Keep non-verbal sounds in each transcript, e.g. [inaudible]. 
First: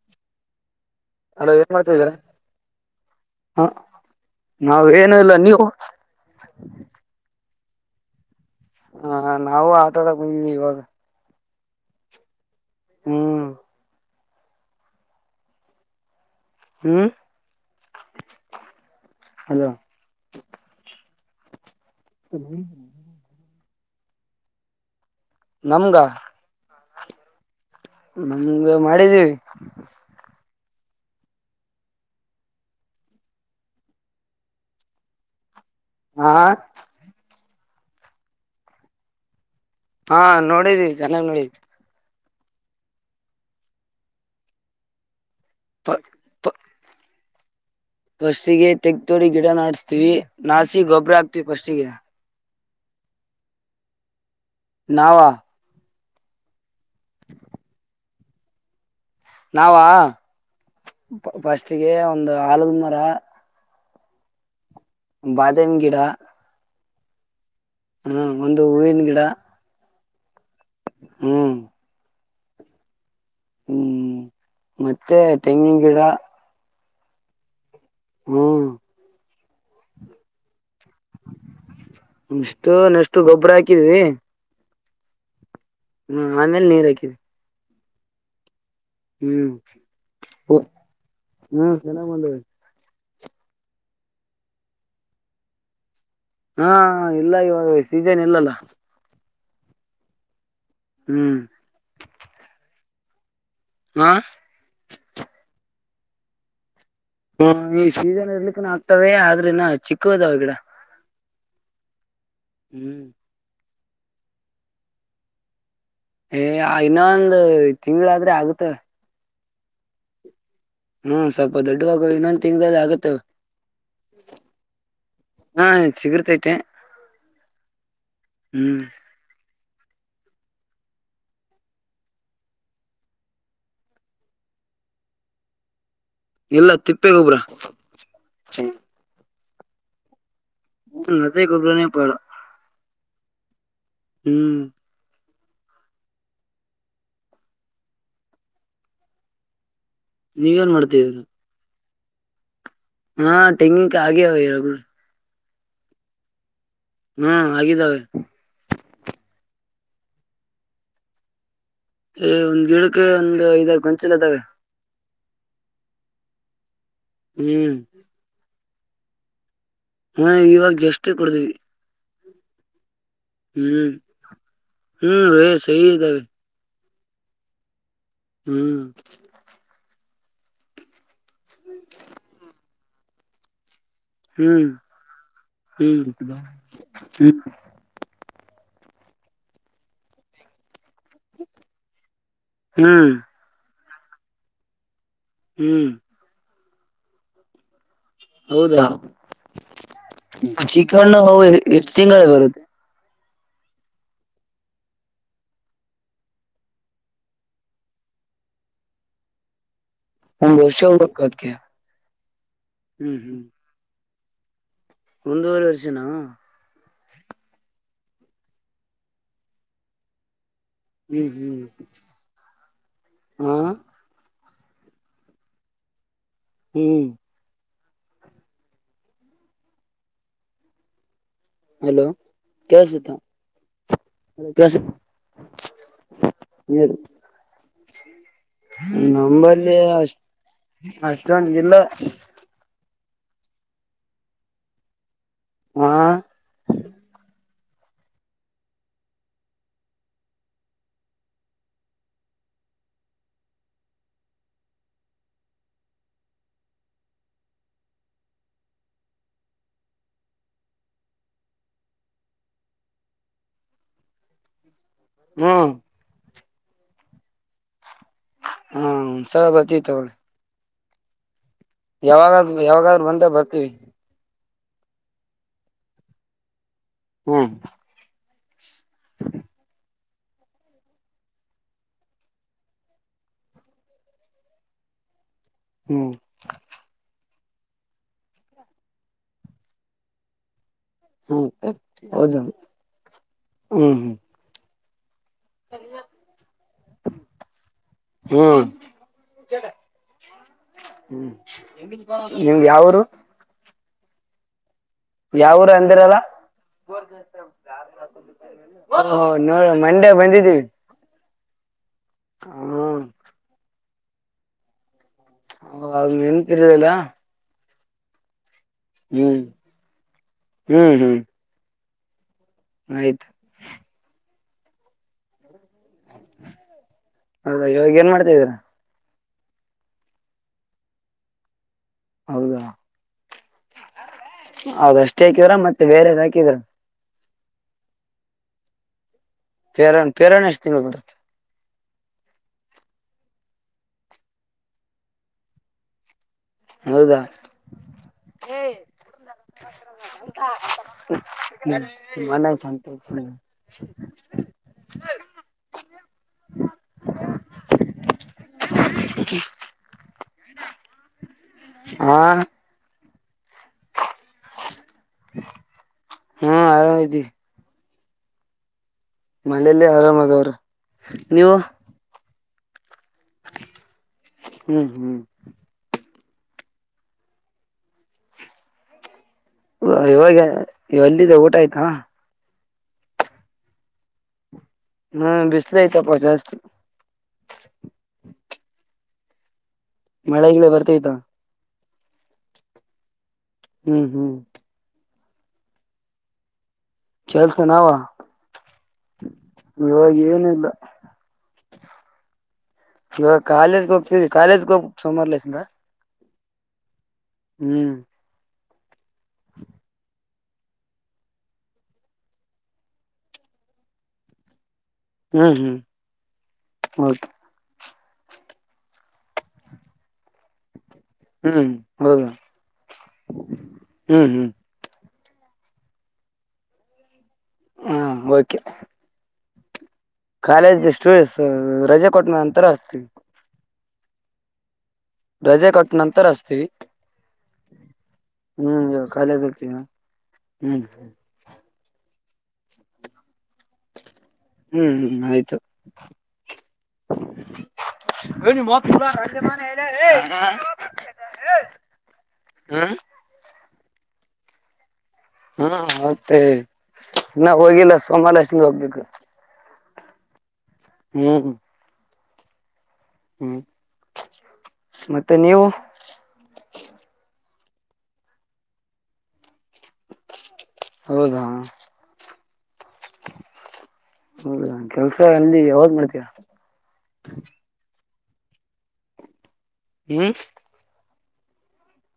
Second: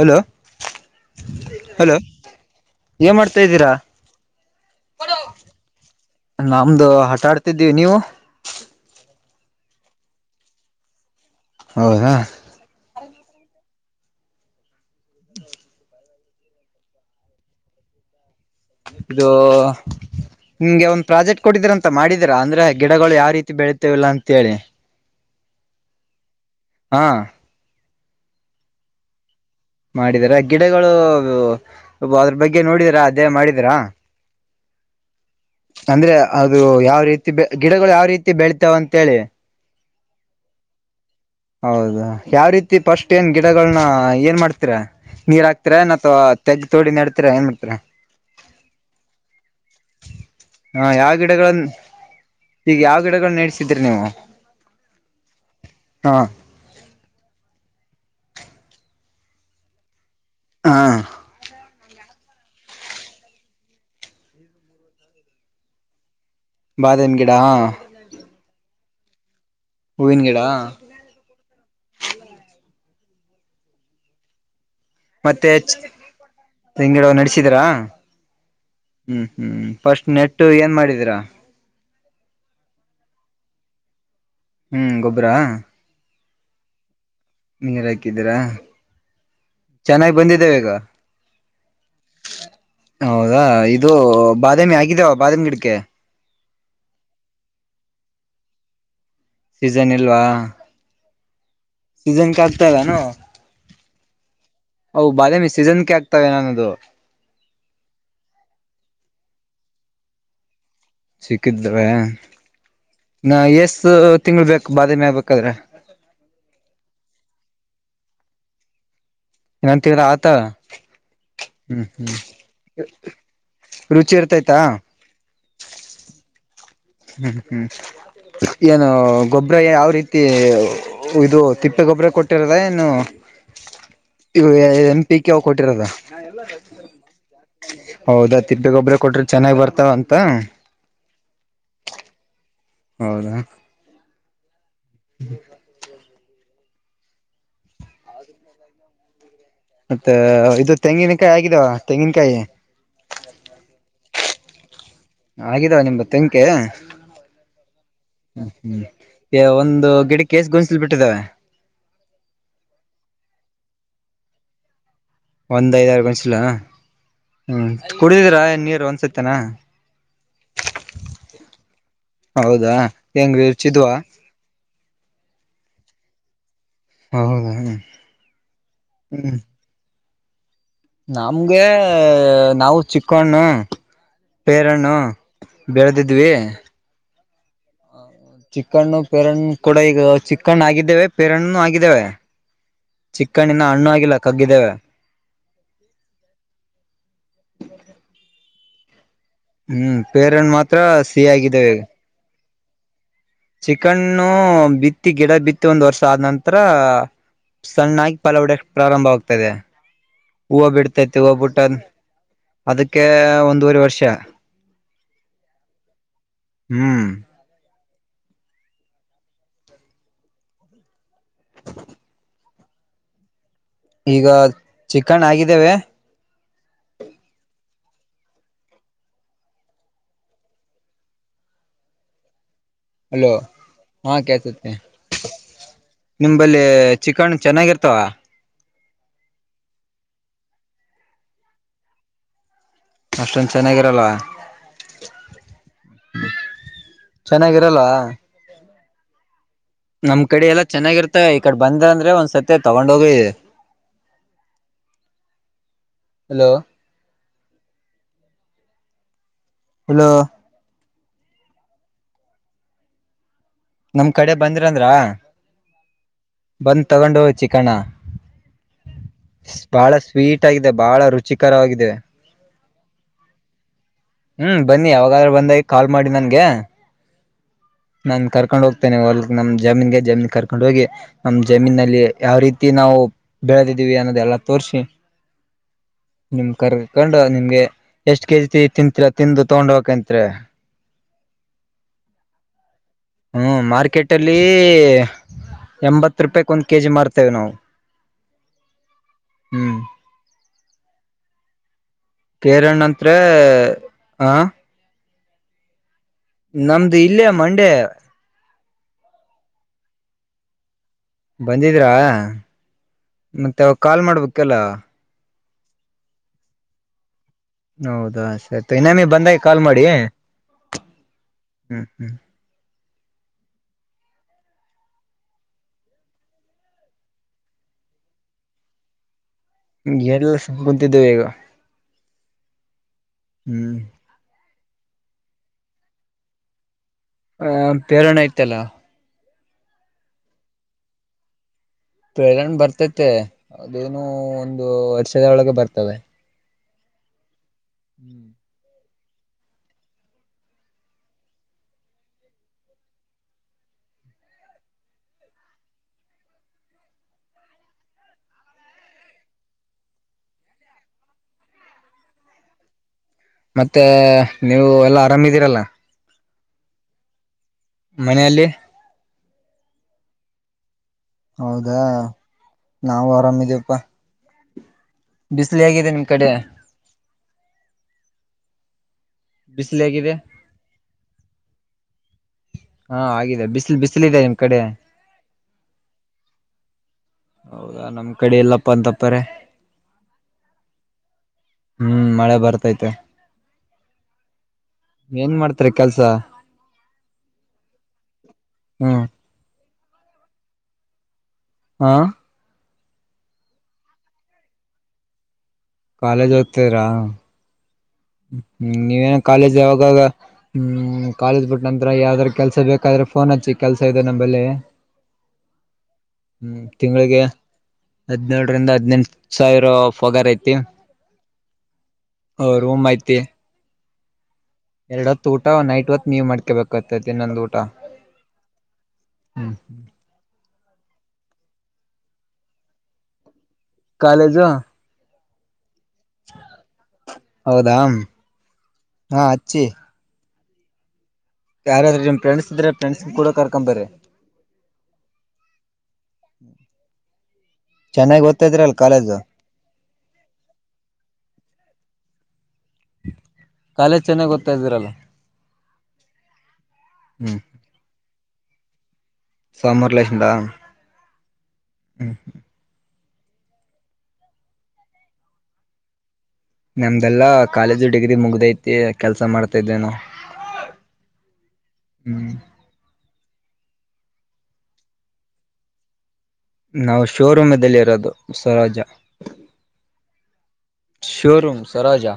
Hello hello ಏನ್ hello ಮಾಡ್ತಿದೀರಾ ಏನ್ ಮಾಡ್ತಾ ಹ ಇದ್ದೀರಾ ನಾವ್ ಏನು ಇಲ್ಲ ನೀವು ನಮ್ದು ಹಟಾ ಆಡ್. ದವು ನೀವು. ಹಾ ನಾವು ಆಟ ಆಡಕ್ವಿ ಇವಾಗ. ಹೌದಾ. ಹ್ಮ್. ಹ್ಮ. ಹ್ಮ್. ಇದು ಹಲೋ ನಿಮ್ಗೆ ಒಂದು. ಪ್ರಾಜೆಕ್ಟ್ ಕೊಟ್ಟೀರಂತೆ. ಮಾಡಿದರಾ ಅಂದ್ರೆ ಗಿಡಗಳು ಯಾವ ರೀತಿ ಬೆಳ. ಗತವಲ್ಲ ಅಂತೇಳಿ. ನಮ್ಗ. ಹಾ. ನಮ ಮಾಡಿದ್ದೀವಿ. ಮಾಡಿದರಾ ಗಿಡಗಳು ಅದ್ರ ಬಗ್ಗೆ ನೋಡಿದರಾ ಅದೇ ಮಾಡಿದೀರಾ. ಅಂದ್ರೆ ಹಾ ಅದು ಯಾವ ರೀತಿ. ಗಿಡಗಳು ಯಾವ ರೀತಿ ಬೆಳತಾವ ಅಂತೇಳಿ. ಹಾ ನೋಡಿದಿ. ಚೆನ್ನಾಗ್ ನೋಡು. ಹೌದಾ ಯಾವ ರೀತಿ ಪಫಸ್ಟ್ ಏನು ಗಿಡಗಳನ್ನ ಏನು ಮಾಡ್ತೀರಾ. ನೀರ್ ಹಾಕ್ತರ ನ ತೆಗ್ಗ ತೋ ನೆಡ. ಏ್ ಇತಾ. ಬಸಿಗೆ ತೆಗ್ತೋಡಿ. ಗಿಡ ನಡಸ್ತಿವಿ ನಾಸಿ ಹ ಯಾವ ಗೊಬ್ಬರ ಆಕ್ತಿವಿ ಗಿಡಗಳನ್ನ ಫಸ್ಟಿಗೆ. ಈಗ ಯಾವ ಗಿಡಗಳು ನಡ್ಸಿದ್ರಿ ನೀವು. ನವ. ಹಾ. ನಾವ. ಹಾ ಬ. ಅಚ್ಚಿಗೆ ಒಂದು ಆಲದ ಮರ. ಬಾದಾಮ ಗಿಡ. ಬಾದೆಮ ಗಿಡಾ. ಹ್ಮ್ ಒಂದು ಹೂವಿನ ಗಿಡ. ಹುವಿನ. ಹ್ಮ್. ಹ್ಮ್. ಮತ್ತೆ ತೆಂಗಿನ ಗಿಡ. ತೆಂಗಿನ ಗಿಡ ನಡಸಿದೀರಾ ಹ್ಮ್ ಹ್ಮ್ ಫಸ್ಟ್ ನೆಟ್ಟು ಏನ್ ಮಾಡಿದ ಅಷ್ಟು ನ ಎಷ್ಟು ಗೊಬ್ಬರ ಹಾಕಿ ಹಾಕ್ಕಿದ್ವಿ ಹ್ಮ್ ಗೊಬ್ಬರಾ ಹ್ಮ ಆಮೇಲೆ ನೀರ್ ಹಾಕಿದೆ ನೀರ್ ಹಾಕಿದೀರಾ ಚೆನ್ನಾಗಿ ಬಂದಿದ್ದೇವೆ ಹ್ಮ್ ಈಗ ಹ್ಮ್ ಸಲ ಮಾಡಂದ ಹೌದಾ ಇದು ಬಾದಾಮಿ ಆಗಿದವ ಬಾದಾಮಿ ಗಿಡಕ್ಕೆ ಹಾ ಇಲ್ಲ ಇವಾಗ ಸೀಜನ್ ಇಲ್ಲಲ್ಲ ಸೀಸನ್ ಇಲ್ವಾ ಹ್ಮ್ ಸೀಸನ್ ಕ ಆಗ್ತದಾನ ಹಾ ಹ ಬಾದಮಿ ಸೀಸನ್ ಕ ಆಗ್ತವೆ ನನ್ನದು ಹ ಈ ಸೀಸನ್ ಇರ್ಲಿಕ್ಕ ಆಗ್ತವ ಆದ್ರೆನ ಚಿಕ್ಕದಾವ ಗಿಡ ಸಿಕ್ಕಿದ್ರೆ ಹ್ಮ್ ನ ಎಸ್ ತಿಂಗಗಳು ಬೇಕಕ್ ಬಾದ ಮೇ ಬೇಕಾದ್ರೆ ಏ ಇನ್ನೊಂದು ತಿಂಳಾದ್ರೆ ಆಗುತ್ತೆ ಏನಂತ್ರ ಆತ ಹ್ಮ್ ಸ್ವಲ್ಪ ಹ್ಮ್ ದೊಡ್ಡವಾಗುವ ಹ್ಮ್ ಇನ್ನೊಂದ ತಿಂಗದಲ್ಲಿ ಆಗುತ್ತ ರುಚಿ ಇರ್ತೈತಾ ಹಾ ಸಿಗರ್ತೈತೆ ಹ್ಮ್ ಹ್ಮ್ ಹ್ಮ್ ಏನು ಗೊಬ್ಬ ಗೊಬ್ರ ಯಾವ ರೀತಿ ಇದು ತಿಪ್ಪೆಗೊಬರ ಕೊಟ್ಟಿರದ ಏನು ಏನ್. ಪಿ. ಕೆ ಕೊಟ್ಟಿರದ ಇಲ್ಲ ತಿಪ್ಪೆ ಗೊಬ್ರ ಹೌದಾ ತಿಪ್ಪಗೊಬ್ರ ಕೊಟ್ರಿ ಚೆನ್ನಾಗ್ ಬರ್ತಾವ ಅಂತ ನ ಗಬರೋ ನ ಪಡೋ ಅವದ ಹ್ಮ್ ಹ ಮತ್ತೆ ನೀವೇನ್ ಇದು ಮಾಡ್ತಿದೀರಿ ತೆಂಗಿನಕಾಯಿ ಆಗಿದಾವ ತೆಂಗಿನಕಾಯೆ ಹಾ ಟೆಂಗಿನ ಕಾಯಿ ಆಗವೆ. ಆಗಿದಾವ ನಿಮ್ದು ತೆಂಗಿನಕಾಯಿ. ಹ್ಮ ಆಗಿದ್ದಾವೆ. ಒಂದು ಗಿಡಕ್ಕೆ ಎಸ್ ಗೋನ್ಸಲ್ ಬಿಟ್ಟಿದ್ದವೇ. ಏ ಒಂದ್ ಗಿಡಕ್ಕೆ ಒಂದು ಐದಾರು ಗೊಂಚಲು ಇದಾವೆ. ಒಂದೈದಾರು ಗೊಂಚಲ. ಹ್ಮ್ ಕುಡಿದೀರಾ ಎಳ್ಳು ನೀರ್. ಒಂದ್ [unintelligible] ಹ್ಮ ಇವಾಗ ಜಸ್ಟ್ ಕುಡದೀವಿ ಹೌದಾ ಹೆಂಗ ರುಚಿದ್ವಾ ಹ್ಮ್ ಹ್ಮ್ ರೇಸ್. ಹೇಗಿದಾವೆ. ಹೌದಾ. ಹ್ಮ್. ನಾ. ನಮಗೆ ನಾವು. ಚಿಕ್ಕಣ್ಣು. ಹ್ಮ್ ಪೇರಣ್ಣು ಹ್ಮ್ ಬೆಳೆದಿದ್ವಿ. ಹ್ಮ್. ಚಿಕಣ್ಣು ಪೆರಣ್ಣು ಕೂಡ ಈಗ ಚಿಕ್ಕಣ್ಣ ಆಗಿದ್ದೇವೆ. ಪರಣ್ಣುನೂ ಹಾಗಿದ್ದೇವೆ ಹ್ಮ್ ಚಿಕ್ಕಣ್ಣು ಇನ್ನಾ ಹಣ್ಣಾಗಿ. ಇಲ್ಲ ಕಗ್ಗಿದಾವೆ. ಹ್ಮ್. [inaudible] ಹೌದಾ. ಹ್ಮ್ ಪೇರಣ್ಣ ಮಾತ್ರ ಚಿಕಣ್ಣ ಸಿಹಿ ಅವು ಆಗಿದ್ದೇವೆ ಎಷ್ಟ್ ತಿಂಗಳ ಬರುತ್ತೆ. ಚಿಕಣ್ಣು ಬಿತ್ತಿ ಗಿಡ ಬಿತ್ತಿ ಒಂದ್ ವರ್ಷ ಆದ ನಂತರ ಸಣ್ಣಾಗಿ ಪಲಾವಡಯಕ್ಕೆ ಪ್ರಾರಂಭವಾಗ್ತದೆ. ಒಂದ್ ಹೂವು ವರ್ಷ ಬಿಡ್ತೈತಿ ಹೋಗ್ಬೇಕು ಹೂ ಅದ್ಕೆ ಬುಟ್ಟ ಆದ್ಮೇಲೆ. ಅದಕ್ಕೆ ಒಂದುವರೆ ವರ್ಷ. ಒಂದುವರೇ ವರ್ಷನಾ. ಹ್ಮ್. ಹ್ಮ್ ಹ್ಮ್ ಹಾ. ಈಗ ಚಿಕಣ್ಣ ಆಗಿದಾವೇ. ಹ್ಮ್. ಹಲೋ. ಕೇಳ್ಸುತ್ತ ಹಲೋ ಹಾ ಕೇಳತೈತಿ ಕೇಳ್ಸ ನಿಮಂಬಲ್ಲಿ ಚಿಕಣ್ಣು ಚೆನ್ನಾಗಿರ್ತಾವ. ನಂಬಲ್ಲಿ ಅಷ್ಟ್ ಅಷ್ಟ್ಟೊಂದಿಲ್ಲ. ಅಷ್ಟೊಂದ್ ಚೆನ್ನಾಗಿರಲ್ಲವ. ಹಾ. ಚೆನ್ನಾಗಿರಲ್ವಾ. ನಮ್ ಕಡೆ ಎಲ್ಲಾ ಚೆನ್ನಾಗಿರ್ತ ಈ ಕಡೆ ಬಂದ ಅಂದ್ರೆ ಒಂದ್ಸತಿ ತಗೊಂಡೋಗಿ ಹಲೋ ಹಲೋ ನಮ್ ಕಡೆ ಬಂದ್ರೆ ಬಂದ್ರ ಹ್ಮ್ ಬಂದ್ ತಗೊಂಡ ಹೋಗಿ ಚಿಕ್ಕಣ್ಣ ಹಾ ಒಂದ್ಸಲ ಬರ್ತಿ ತಗೋಳಿ ಸ್ವೀಟ್ ಆಗಿದೆ ಬಹಳ ರುಚಿ ಕರವಾಗಿದ್ದವೆ ಯಾವಾಗಾದ್ರು ಬಂದ ಬರ್ತೀವಿ ಹ್ಮ್ ಬನ್ನಿ ಯಾವಾಗಾದ್ರೂ ಬಂದಾಗ ಕಾಲ್ ಮಾಡಿ ನನ್ಗೆ ಹ್ಮ್ ನಾನ್ ಕರ್ಕೊಂಡ ಹೋಗಿ ನಮ್ ಜಮೀನಲ್ಲಿ ಯಾವ ರೀತಿ ನಾವು ಬೆಳೆದಿದ್ದೀವಿ ಅನ್ನೋದೆಲ್ಲಾ ತೋರ್ಸಿ ಹ್ಮ್ ನಿಮ್ ಕರ್ಕೊಂಡ ನಿ ನಿಮಗೆ ಎಷ್ಟ್ ಕೆಜಿ ತಿಂತರ ತಿಂದು ತಗೊಂಡ್ ಹಕತ್ರ ಹ್ಮ ಹೌದ ಹ್ಮ ಮಾರ್ಕೆಟ್ ಅಲ್ಲಿ ಎಂಬತ್ ರೂಪಾಯಕ್ ಒಂದ್ ಕೆಜಿ ಮಾಡ್ತೇವೆ ನಾವು ಹ್ಮ್ ಹ್ಮ್ ಎ ಕೇರಣರಣಂತ್ರ ಆ ಯಾವ ಊರು ಅಂದಿರಲ್ಲ ನಮ್ದು ಇಲ್ಲೇ ಮಂಡೇ ನೋ ಮಂಡೆ ಬಂದಿದ್ದೀವಿ ಬಂದಿ ರ ಹ್ಮ್ ಮತ್ತೆ ಕಾಲ್ ಮಾಡ್ಬೇಕಲ್ಲ ಹ ಆವಾಗ ನಿತಿರ್ಲಿಲ್ಲ ಹೌದಾ ಸರಿ ಇನ್ನಾಮಿ ಬಂದಾಗ ಕಾಲ್ ಮಾಡಿ ಹ್ಮ್ ಹ್ಮಞ ಆಯ್ತು ಹೌದಾ ಇವಾಗ ಏನ್ ಮಾಡ್ತಾ ದ್ದೀರ ಗೆ ಏನಿಲ್ಲಾ ಸುಮ್ಮನೆ ಕುಂತಿದ್ದೇವೆ ಈಗ ಹೌದಾ ಹ್ಮ್ ಹೌದ ಅಷ್ಟೇ ಹಾಕಿದ್ರ ಮತ್ತೆ ಬೇರೆದ್ ಹಾಕಿದ್ರ ಹ ಬೇರಣ್ಣ ಆಯ್ತಲ್ಲ ಪೇರಾಣ್ ಪೇರಾಣ ಎಷ್ಟು ತಿಂಗಳು ಬರುತ್ತೆ ಪೇರಣ್ಣ ಬರ್ತತೆ ಅದೇನು ಒಂದು ವರ್ಷದೊಳಗೆ ಬರ್ತವೆ ಹೌದಾ ಹೇ ಮನ ಸತ ಹಾ ಮತ್ತೆ ನೀವು ಎಲ್ಲಾ ಆರಾಮಿದೀರಲ್ಲ ಹ್ಮ ಆರಾಮ್ ಇದ ಮನೆಯಲ್ಲಿ ಮನೇಲಿ ಆರಾಮ್ ಅದವ್ರ ರಿ ಹೌದಾ. ನಾವು ಆರಾಮಿದೀಪ್ಪಾ. ಹ್ಮ್ ಹ್ಮ್ ಬಿಸ್ಲಿ ಆಗಿದೆ ನಿಮ. ಕಡೆ. ಬಿಸಿಲು ಹೇಗಿದೆ ಇವಾಗ ಇ ಎಲ್ಲಿದೆ ಊಟ ಆಯ್ತಾ. ಹಾ ಆಗಿದೆ ಬಿಸಿಲು ಬಿಸಲ ಇದೆದೆ ನಿಮ್ ಕಡೆ. ಹ್ಮ್ ಬಿಸಲ ಇತಪ್ಪ ಜಾಸ್ತಿ. ಪ್ಪರ. ಮಳೆಗಲ ಬರ್ತೈತಾ. ಹ್ಮ್ ಮಳೆ ಬರ್ತೈತೆ. ಹ್ಮ್ ಹ್ಮ್. ಏನ್ ಮಾಡ್ತರಿ ಕೆಲ್ಸ. ಕೆಲ್ಸ ನಾವ. ಹ್ಮ್ ಇವಾಗ ಏನಿಲ್ಲ. ಹಾ. ಇವಾಗ ಕಾಲೇಜ್ಗೆ ಹೋಗ್ತವಿ ಕಾಲೇಜ್ಗೆ ಹೋಗ ಸೋಮವಾರ ಲಸಂಗ. ಕಾಲೇಜ್ ಓದ್ತರಾ. ಹ್ಮ್. ಹ್ಮ್ ನೀವೇನ ಕಾಲೇಜ್ ಅವಾಗ ಹ್ಮ್ ಕಾಲೇಜ್ ಬಿಟ್ಟ ನಂತ್ರ ಯಾವ್ದಾರ ಕೆಲ್ಸ ಬೇಕಾದ್ರೆ ಫೋನ್ ಹಚ್ಚಿ ಕೆಲ್ಸ ಇದೆ ನಮ್ಮಂಬಲ್ಲಿ. ಹ್ಮ್ ಹ್ಮ್ ಹ್ಮ್ ತಿಂಗಳಿಗೆ. ಓಕೆ ಹದ್ನೇಳರಿಂದ ಹದ್ನೆೆಂಟ ಸಾವಿರ ಪಗಾರ ಐತಿ. ಹ್ಮ್ ಹೌದಾ. ರೂಮ್ ಹ್ಮ್ ಹ್ಮ್. ಎರಡು ಹೊತ್ತು ಊಟ ನೈಟ್ ಹೊತ್ ನೀವ ಮಾಡ್ಕೇಬೇಕುಾಗತೈತಿ ನೊಂದು ಊ. ಹಾ ಓಕೆ. ಹ್ಮ್ ಹ್ಮ್. ಕಾಲೇಜ್ ಸ್ಟೂಡೆಂಟ್ಸ್ ರಜೆ ಕೊಟ್ಟ್ಮ ಅಂತರ ಹಸ್ತೀವಿ. ಕಾಲೇಜಾ. ರಜೆ ಕೊಟ್ಟ. ನಂತರ ಅತಿ ಹೌದಾ ಹ್ಮ್ ಹಾ ಕಾಲಗ್ತಿ. ಹ್ಮ್ ಹ್ಮ. ಯಾರಾದ್ರೇನ್. ಹ್ಮ್ ಹ್ಮ್ ಆಯ್ತು. ಚೆನ್ನಾಗಿ ಓದ್ತಾ ಇದ್ರಲ್ ಕಾಲೇಜು ಹ್ಮ. ಕಾಲೇಜ್ ಚೆನ್ನಾಗ್ ಓದ್ತ ಇದೀರಲ್ಲ. ಹ್ಮ ಮತ್ತೇ ಹ್ಮ್ ಇನ್ನ ಹೋಗಿಲ್ಲ. [unintelligible] ಸೋಮಾರಷ್ಟಿಂದ ಹೋಗ್ಬೇಕು. [unintelligible] ಸಂಬರ್ಲೇಶಿಂದಾ. ಹ್ಮ್ ಹ್ಮ್ ಮತ್ತೆ ನೀವು ನಮ್ದೆಲ್ಲಾ ಕಾಲೇಜು ಡಿಗ್ರಿ ಮುಗ್ಧಐತಿ ಕೆಲ್ಸ ಮಾಡ ತ ಇದಿದ್ದೇನ ಹ್ಮ್ [unintelligible] ಹೌದ ಕೆಲ್ಸ ಅಲ್ಲಿ ಯಾವಾಗ್ ಮಾಡ್ತೀಯಾ ಉಸರಜ ಹ್ಮ್ ಶೋರೂಮ್ ಸರೋಜಾ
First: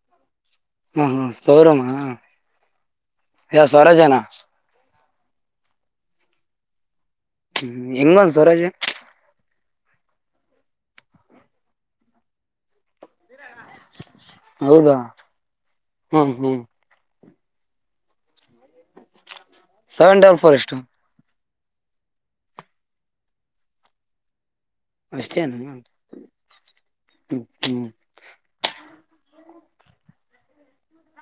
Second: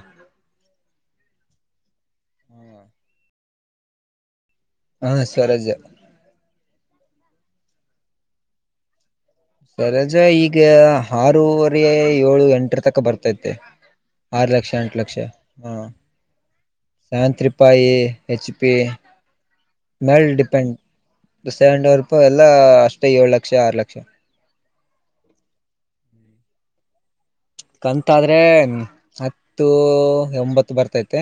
[unintelligible] ಹ್ಮ ಹ್ಮ ಸೌರಮ ಯ ಸ್ವರಾಜನಾ ಹಾ ಸ್ವರಾಜ್ಯ ಹ್ಮ್ ಹೆಂಗ ಒಂದ ಸರೂವರಾಜ ಸರೊಜಾ ಈಗ ಆರೂವರೆ ಏಳು ಎಂಟ್ರ ತಕ ಬರ್ತತಿ ಆರು ಲಕ್ಷ ಎಂಟ್ ಹೌದಾ ಲಕ್ಷ ಹಾ ಹ್ಮ್ ಹ್ಮ್ ನ್ಯಾನ್ತ್ರಿಪಾಯಿ H P seven double four ಎಷ್ಟು ಸೆಂಡ್ ವರ್ಪ್ ಎಲ್ಲಾ ಅಷ್ಟೇ ಏಳ್ ಲಕ್ಷ ಆರು ಲಕ್ಷ ಅಷ್ಟೇನ ಕಂತಾದ್ರೆ ಹ [inaudible] ಹತ್ತು ಉ ಒಂಬತ್ತು ಬರ್ತೈತೆ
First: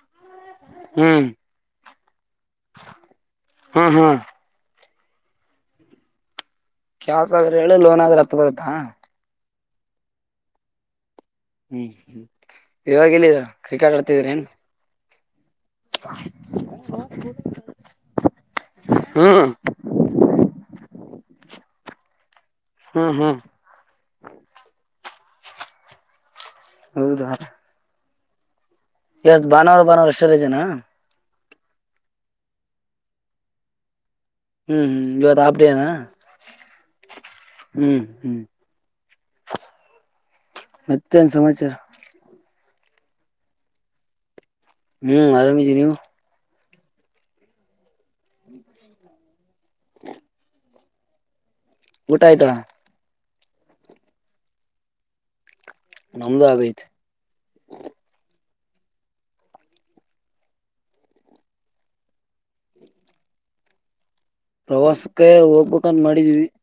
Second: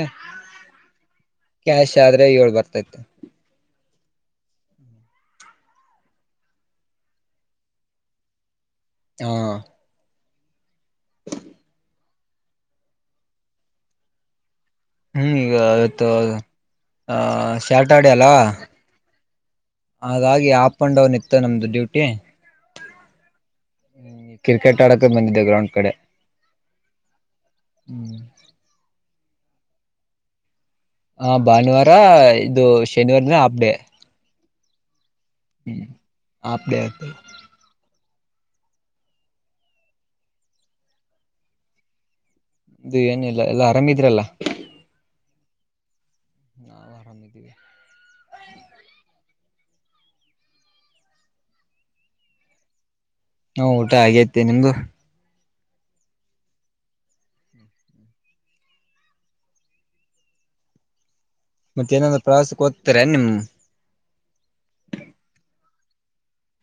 ಹ್ಮ್ ಶ ಏಳ್ ಬರ್ತೈತೆ ಹ್ಮ್ ಹ್ಮ್ ಕ್ಯಾಸ್ ಆದ್ರೆ ಹೇಳಿ ಲೋನ್ ಆದ್ರೆ ಹತ್ ಬರುತ್ ಹಾ ಹ್ಮ್ ಹ್ಮ್ ಇವಾಗ ಎಲ್ಲಿದ್ರ ಕ್ರಿಕೆಟ್ ಆಡ್ತಿದ್ರ ಏನ್ ಹ್ಮಗೆ [unintelligible] ಶ್ಯಾಟ್ ಆಡಿ ಅಲ್ಲ ಹ್ಮ್ ಹಾಗಾಗಿ ಆಪ್ ಅಂಡ್ ಡೌನ್ ಇತ್ತು ನಮ್ದು ಡ್ಯೂಟಿ ಹ್ಮ್ ಹ್ಮ್ ಕ್ರಿಕೆಟ್ ಆಡ ಬಂದಿದೆ ಗ್ರೌಂಡ್ ಕಡೆ ಹೌದಾ ಹ್ಮ್ ಎ ಭಾನವಾರ ಭಾನವಾರ ಎಶವರಜನಾ ಹ ಭಾನುವಾರ ಇದು ಶನಿವಾರನ ಹಾಪ್ ಡೇ ಹ್ಮ್ ಹ್ಮ್ ಇದ ಹಾಪ ಡೇ ಎನ ಹ್ಮ್ ಹಾಫ್ ಡೇ ಆಯ್ತು ಹ್ಮ್ ಹ್ಮ್ ಮತ್ತನ್ ಸಮಾಚಾರ ಇದು ಏನಿಲ್ಲ ಎಲ್ಲಾ ಆರಾಮಿದ್ರಲ್ಲ ಹ್ಮ್ ಆರಾಮಿದ ನೀವು ಹಾ ಆರಾಮ ಹ ಊಟ್ತಾ ಅಂತ, ಹ್ಮ್ಲ ಊಟ ಹಾಗೇತಿ ನಿಮ್ದು. - ನಮ್ಮದು ಆಗೈತೆ. - ಮತ್ತ ಏನಾದ್ರು ಪ್ರವಾಸಕ್ಕೆ ಓದ್ತಾರೆ ನಿಮ, - ಕೊಂಡ ಮಾಡಿದೀವಿ. -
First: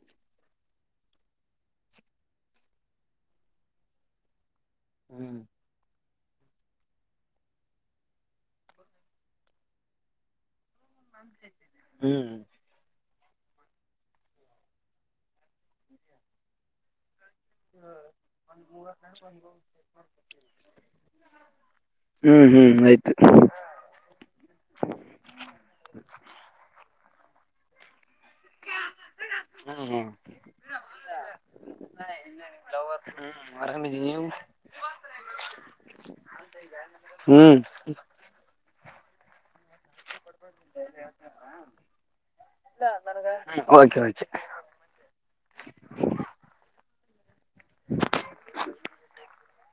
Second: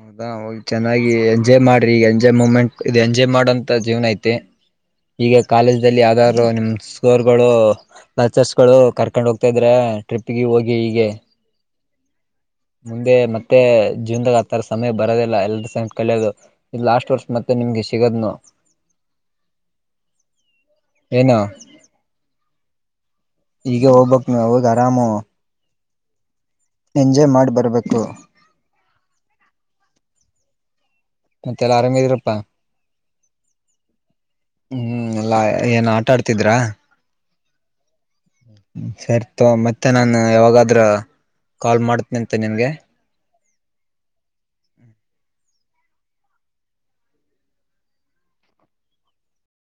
ಹೌದಾ ಹೋಗಿ ಚೆನ್ನಾಗಿ ಎಂಜಾಯ್ ಮಾಡ್ರಿ ಈಗ ಎಂಜಾಯ್ ಮೂಮೆಂಟ್ ಇದು. ಎಂಜಾಯ್ ಮಾಡೋಂತ ಜೀವ್ನ ಐತೆ- ಈಗ ಹ್ಮ್ ಕಾಲೇಜಲ್ಲಿ ಆ, - ರು ನಿಮ್ ಸರ್ರ್ಗಳು, ಲಚರ್ಸ್ಗಳು ಕರ್ಕೊಂಡ್ ಹೋಗ್ತಾ ಇದ್ರ ಟ್ರಿಪ್ಗೆ ಹೋಗಿ ಹೀಗೆ. ಹ್ಮ್, ಮುಂದೆ ಮತ್ತೆ ಜೀವನದಾಗ ಆಥರ ಸಮಯ ಬರೋದಿಲ್ಲ. ಎಲ್ರ ಸ ಕಲಿಯೋದು ಇ ಲಾಸ್ಟ್ ವರ್ಷ ಮೆ, - ಏನು ಹ್ಮ್, ಹ್ಮ್ ಆಯ್ತು. - [inaudible] ಈಗ ಹೋಗ್ಬಕ್ ನೀ ಹೋಗಿ ಆರಾಮು ಎಂಜಾಯ್ ಮಾಡಿ ಬರ್ಬೇಕು. - ಹ್ಮ್, ಮತ್ತೆಲ್ಲ ಆರಾಮಿದ್ರಪ್ಪಾ ಹ್ಮ್, ಆರಾಮೇ ಜ ಹ್ಮ್ ಎಲ್ಲಾ ಏನ್ ಆಟ ಆಡ್ತಿದ್ರಾ ಹ್ಮ್, ಸರಿತಗೋ ಮತ್ತೆ ನಾನು, - ಯಾವಾಗಾದ್ರ ಕಾಲ್ ಮಾಡತ್ನಿ ಅಂತೆ ನಿನ್ಗೆ., - ಹ್ಮ, ಓಕೆ, ಓಕೆ ಕ [inaudible]